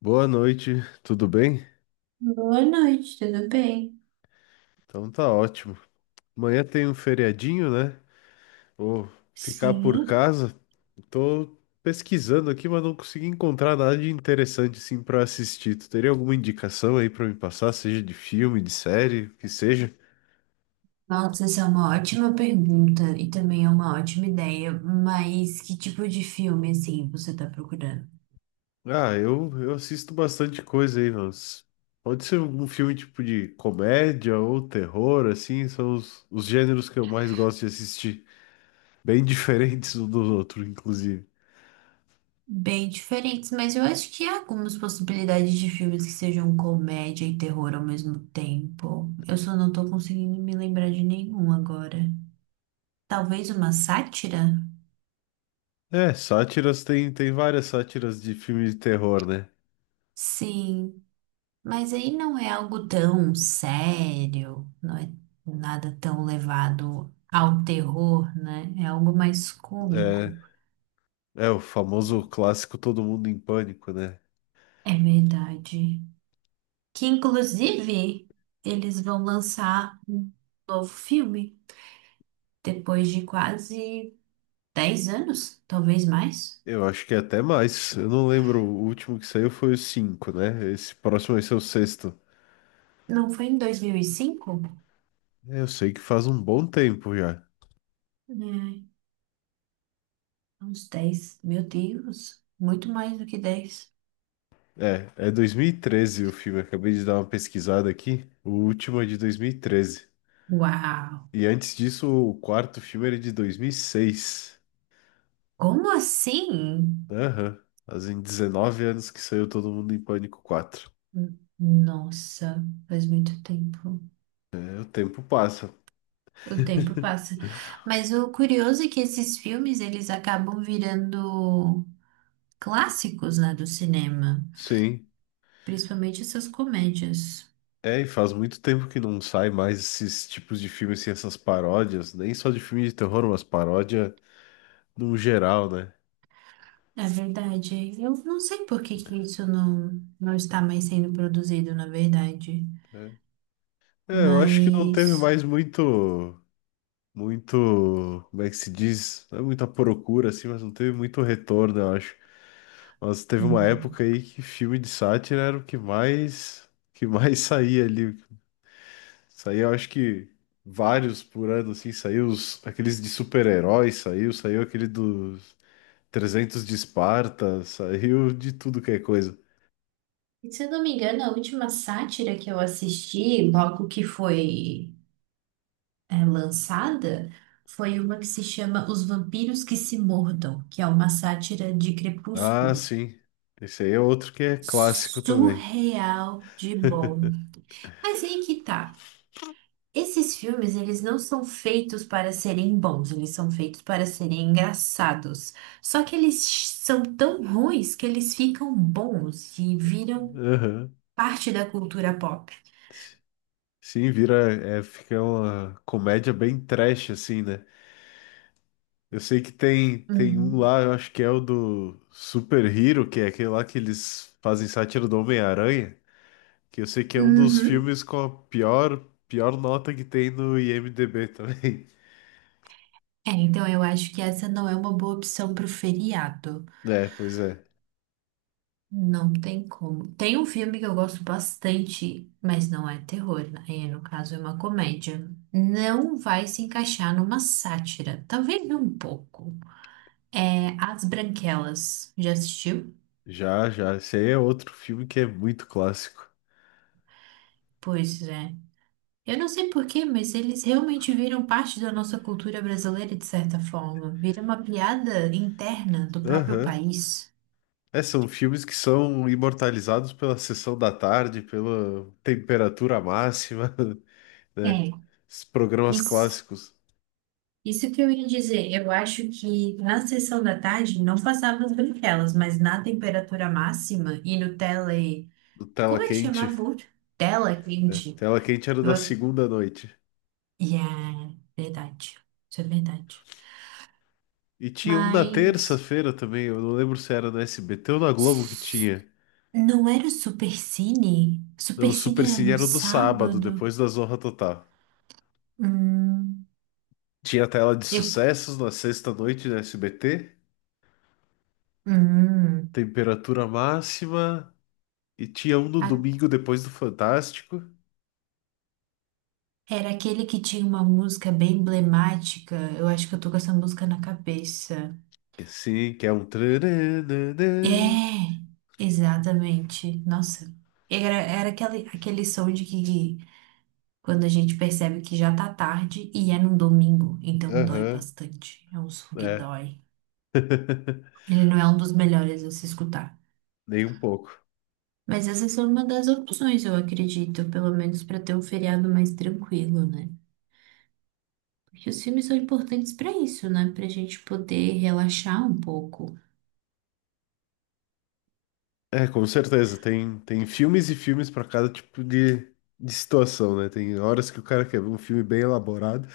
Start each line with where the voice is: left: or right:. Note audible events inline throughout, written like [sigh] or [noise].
left: Boa noite, tudo bem?
right: Boa noite, tudo bem?
left: Então tá ótimo. Amanhã tem um feriadinho, né? Vou ficar por
right: Sim.
left: casa. Tô pesquisando aqui, mas não consegui encontrar nada de interessante assim para assistir. Tu teria alguma indicação aí para me passar, seja de filme, de série, o que seja?
right: Nossa, essa é uma ótima pergunta e também é uma ótima ideia, mas que tipo de filme, assim, você tá procurando?
left: Ah, eu assisto bastante coisa aí, mas pode ser algum filme tipo de comédia ou terror, assim, são os gêneros que eu mais gosto de assistir. Bem [laughs] diferentes um dos outros, inclusive.
right: Bem diferentes, mas eu acho que há algumas possibilidades de filmes que sejam comédia e terror ao mesmo tempo. Eu só não tô conseguindo me lembrar de nenhum agora. Talvez uma sátira?
left: É, sátiras tem várias sátiras de filme de terror, né?
right: Sim. Mas aí não é algo tão sério, não é nada tão levado ao terror, né? É algo mais cômico.
left: É, é o famoso clássico Todo Mundo em Pânico, né?
right: É verdade. Que inclusive eles vão lançar um novo filme depois de quase 10 anos, talvez mais.
left: Eu acho que é até mais. Eu não lembro, o último que saiu foi o 5, né? Esse próximo vai ser o sexto.
right: Não foi em 2005?
left: É, eu sei que faz um bom tempo já.
right: É, uns 10, Meu Deus, muito mais do que 10.
left: É 2013 o filme, acabei de dar uma pesquisada aqui. O último é de 2013.
right: Uau!
left: E antes disso, o quarto filme era de 2006.
right: Como assim?
left: Aham. Fazem 19 anos que saiu Todo Mundo em Pânico 4.
right: Nossa, faz muito tempo.
left: É, o tempo passa.
right: O tempo passa. Mas o curioso é que esses filmes eles acabam virando clássicos, né, do cinema,
left: Sim.
right: principalmente essas comédias.
left: É, e faz muito tempo que não sai mais esses tipos de filmes, assim, essas paródias, nem só de filme de terror, mas paródia no geral, né?
right: É verdade. Eu não sei por que que isso não está mais sendo produzido, na verdade.
left: É, É, eu acho que não teve
right: Mas,
left: mais muito, muito, como é que se diz? Não é muita procura, assim, mas não teve muito retorno, eu acho. Mas teve uma
right: hum.
left: época aí que filme de sátira era o que mais [laughs] saía ali. Saía, eu acho que vários por ano, assim, saiu os, aqueles de super-heróis, saiu aquele dos 300 de Esparta, saiu de tudo que é coisa.
right: E se eu não me engano, a última sátira que eu assisti, logo que foi lançada, foi uma que se chama Os Vampiros que se Mordam, que é uma sátira de
left: Ah,
right: Crepúsculo.
left: sim. Esse aí é outro que é clássico também.
right: Surreal de bom. Mas aí que tá. Esses filmes, eles não são feitos para serem bons, eles são feitos para serem engraçados. Só que eles são tão ruins que eles ficam bons e viram
left: Aham.
right: parte da cultura pop.
left: Sim, vira, é, fica uma comédia bem trash, assim, né? Eu sei que tem um
right: Uhum.
left: lá, eu acho que é o do Super Hero, que é aquele lá que eles fazem sátira do Homem-Aranha, que eu sei que é um dos
right: Uhum.
left: filmes com a pior, pior nota que tem no IMDb também. [laughs]
right: É, então eu acho que essa não é uma boa opção pro feriado.
left: É, pois é.
right: Não tem como. Tem um filme que eu gosto bastante, mas não é terror, né? E, no caso, é uma comédia. Não vai se encaixar numa sátira, talvez um pouco. É As Branquelas. Já assistiu?
left: Já, já. Esse aí é outro filme que é muito clássico.
right: Pois é. Eu não sei por quê, mas eles realmente viram parte da nossa cultura brasileira de certa forma. Vira uma piada interna do próprio
left: Aham.
right: país.
left: É, são filmes que são imortalizados pela sessão da tarde, pela temperatura máxima, [laughs] né?
right: É,
left: Esses programas
right: isso.
left: clássicos
right: Isso que eu ia dizer, eu acho que na sessão da tarde não passava as branquelas, mas na temperatura máxima e no tele.
left: do Tela
right: Como é que
left: Quente,
right: chamava o outro? Tela
left: né?
right: quente.
left: Tela Quente era da
right: Eu...
left: segunda à noite.
right: Yeah, verdade. Isso é verdade.
left: E tinha um na
right: Mas.
left: terça-feira também, eu não lembro se era na SBT ou na Globo que tinha.
right: Não era o Supercine?
left: Não, o Super
right: Supercine era
left: Cine
right: no
left: era do sábado,
right: sábado?
left: depois da Zorra Total.
right: Hum,
left: Tinha a tela de
right: eu,
left: sucessos na sexta-noite na SBT,
right: hum,
left: temperatura máxima, e tinha um no
right: a-
left: domingo depois do Fantástico.
right: era aquele que tinha uma música bem emblemática. Eu acho que eu tô com essa música na cabeça.
left: Que sim, que é um trarararã.
right: É, exatamente. Nossa, era aquele som de que quando a gente percebe que já tá tarde e é num domingo, então dói
left: Aham,
right: bastante. É um som que
left: é.
right: dói.
left: [laughs]
right: Ele não é um dos melhores a se escutar.
left: Nem um pouco.
right: Mas essa são uma das opções, eu acredito, pelo menos para ter um feriado mais tranquilo, né? Porque os filmes são importantes para isso, né? Pra gente poder relaxar um pouco.
left: É, com certeza. Tem filmes e filmes para cada tipo de situação, né? Tem horas que o cara quer ver um filme bem elaborado,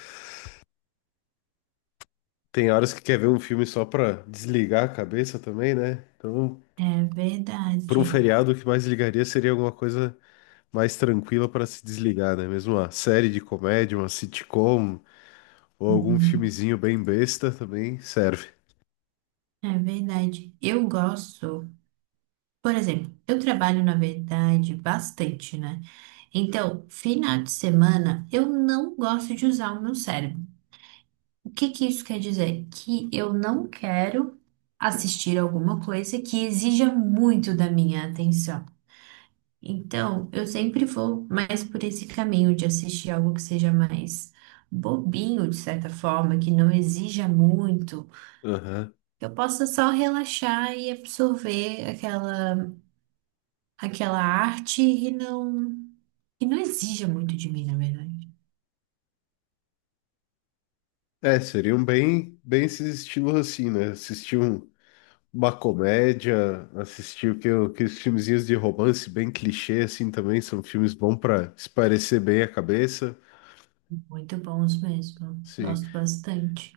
left: tem horas que quer ver um filme só pra desligar a cabeça também, né? Então,
right: É
left: por um
right: verdade.
left: feriado, o que mais ligaria seria alguma coisa mais tranquila para se desligar, né? Mesmo uma série de comédia, uma sitcom ou algum
right: Uhum.
left: filmezinho bem besta também serve.
right: É verdade. Eu gosto. Por exemplo, eu trabalho, na verdade, bastante, né? Então, final de semana, eu não gosto de usar o meu cérebro. O que que isso quer dizer? Que eu não quero assistir alguma coisa que exija muito da minha atenção. Então, eu sempre vou mais por esse caminho de assistir algo que seja mais bobinho, de certa forma, que não exija muito,
left: Aham.
right: que eu possa só relaxar e absorver aquela arte e não que não exija muito de mim, na verdade.
left: É, seriam bem, bem esses estilos assim, né? Assistir uma comédia, assistir o que, os filmezinhos de romance bem clichê assim também são filmes bons para esparecer bem a cabeça,
right: Muito bons mesmo.
left: sim.
right: Gosto bastante.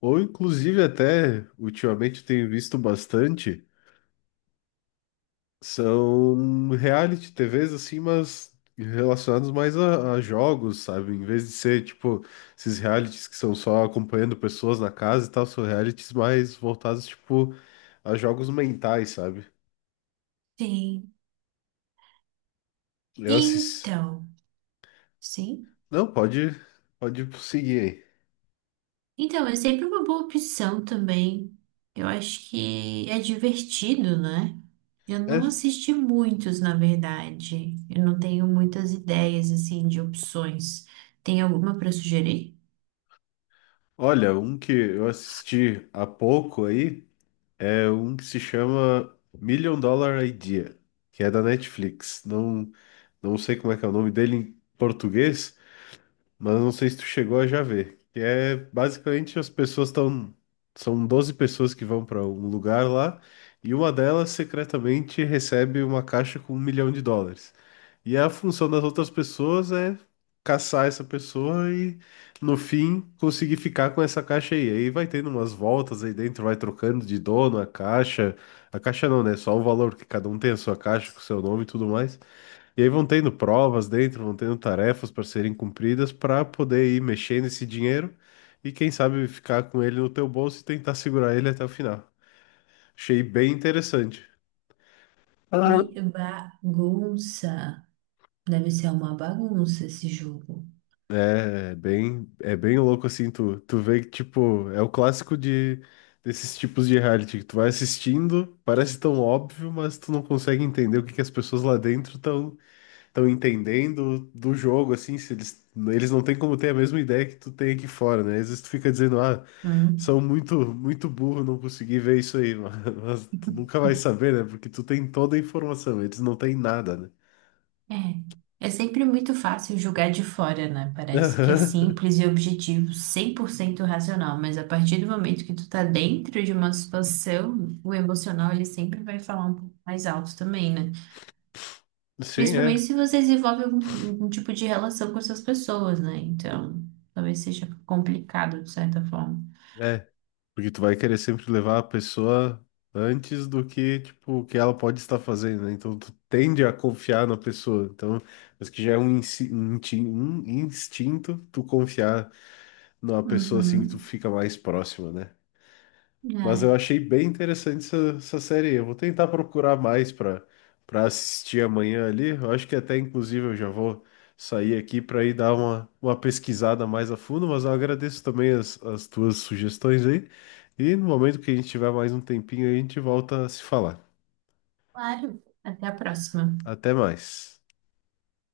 left: Ou inclusive até ultimamente eu tenho visto bastante. São reality TVs assim, mas relacionados mais a jogos, sabe? Em vez de ser tipo esses realities que são só acompanhando pessoas na casa e tal, são realities mais voltados tipo a jogos mentais, sabe?
right: Sim.
left: Eu assisti.
right: Então, sim.
left: Não, pode seguir
right: Então, é sempre uma boa opção também. Eu acho que é divertido, né? Eu
left: aí.
right: não
left: É.
right: assisti muitos, na verdade. Eu não tenho muitas ideias, assim, de opções. Tem alguma para sugerir?
left: Olha, um que eu assisti há pouco aí é um que se chama Million Dollar Idea, que é da Netflix. Não, não sei como é que é o nome dele em português. Mas não sei se tu chegou a já ver. Que é basicamente as pessoas estão. São 12 pessoas que vão para um lugar lá e uma delas secretamente recebe uma caixa com 1 milhão de dólares. E a função das outras pessoas é caçar essa pessoa e, no fim, conseguir ficar com essa caixa aí. Aí vai tendo umas voltas aí dentro, vai trocando de dono a caixa. A caixa não, né? Só o valor, que cada um tem a sua caixa com o seu nome e tudo mais. E aí vão tendo provas dentro, vão tendo tarefas para serem cumpridas para poder ir mexendo esse dinheiro e quem sabe ficar com ele no teu bolso e tentar segurar ele até o final. Achei bem interessante.
right: E bagunça. Deve ser uma bagunça esse jogo.
left: É bem louco assim, tu vê que tipo, é o clássico de desses tipos de reality que tu vai assistindo, parece tão óbvio, mas tu não consegue entender o que que as pessoas lá dentro estão entendendo do jogo, assim, se eles não têm como ter a mesma ideia que tu tem aqui fora, né? Às vezes tu fica dizendo, ah, são muito, muito burro, não consegui ver isso aí, [laughs] mas, tu nunca vai saber, né? Porque tu tem toda a informação, eles não têm nada, né?
right: É. É sempre muito fácil julgar de fora, né? Parece que é
left: Aham.
right: simples e objetivo, 100% racional, mas a partir do momento que tu tá dentro de uma situação, o emocional ele sempre vai falar um pouco mais alto também, né?
left: Sim,
right: Principalmente
left: é,
right: se você desenvolve algum tipo de relação com essas pessoas, né? Então, talvez seja complicado de certa forma.
left: é, porque tu vai querer sempre levar a pessoa antes do que, tipo, o que ela pode estar fazendo, né? Então tu tende a confiar na pessoa, então, mas que já é um instinto tu confiar numa pessoa assim que tu
right: Uhum.
left: fica mais próxima, né? Mas eu
right: É,
left: achei bem interessante essa série aí. Eu vou tentar procurar mais para assistir amanhã ali. Eu acho que até inclusive eu já vou sair aqui para ir dar uma pesquisada mais a fundo, mas eu agradeço também as tuas sugestões aí. E no momento que a gente tiver mais um tempinho, aí, a gente volta a se falar.
right: claro. Até a próxima.
left: Até mais.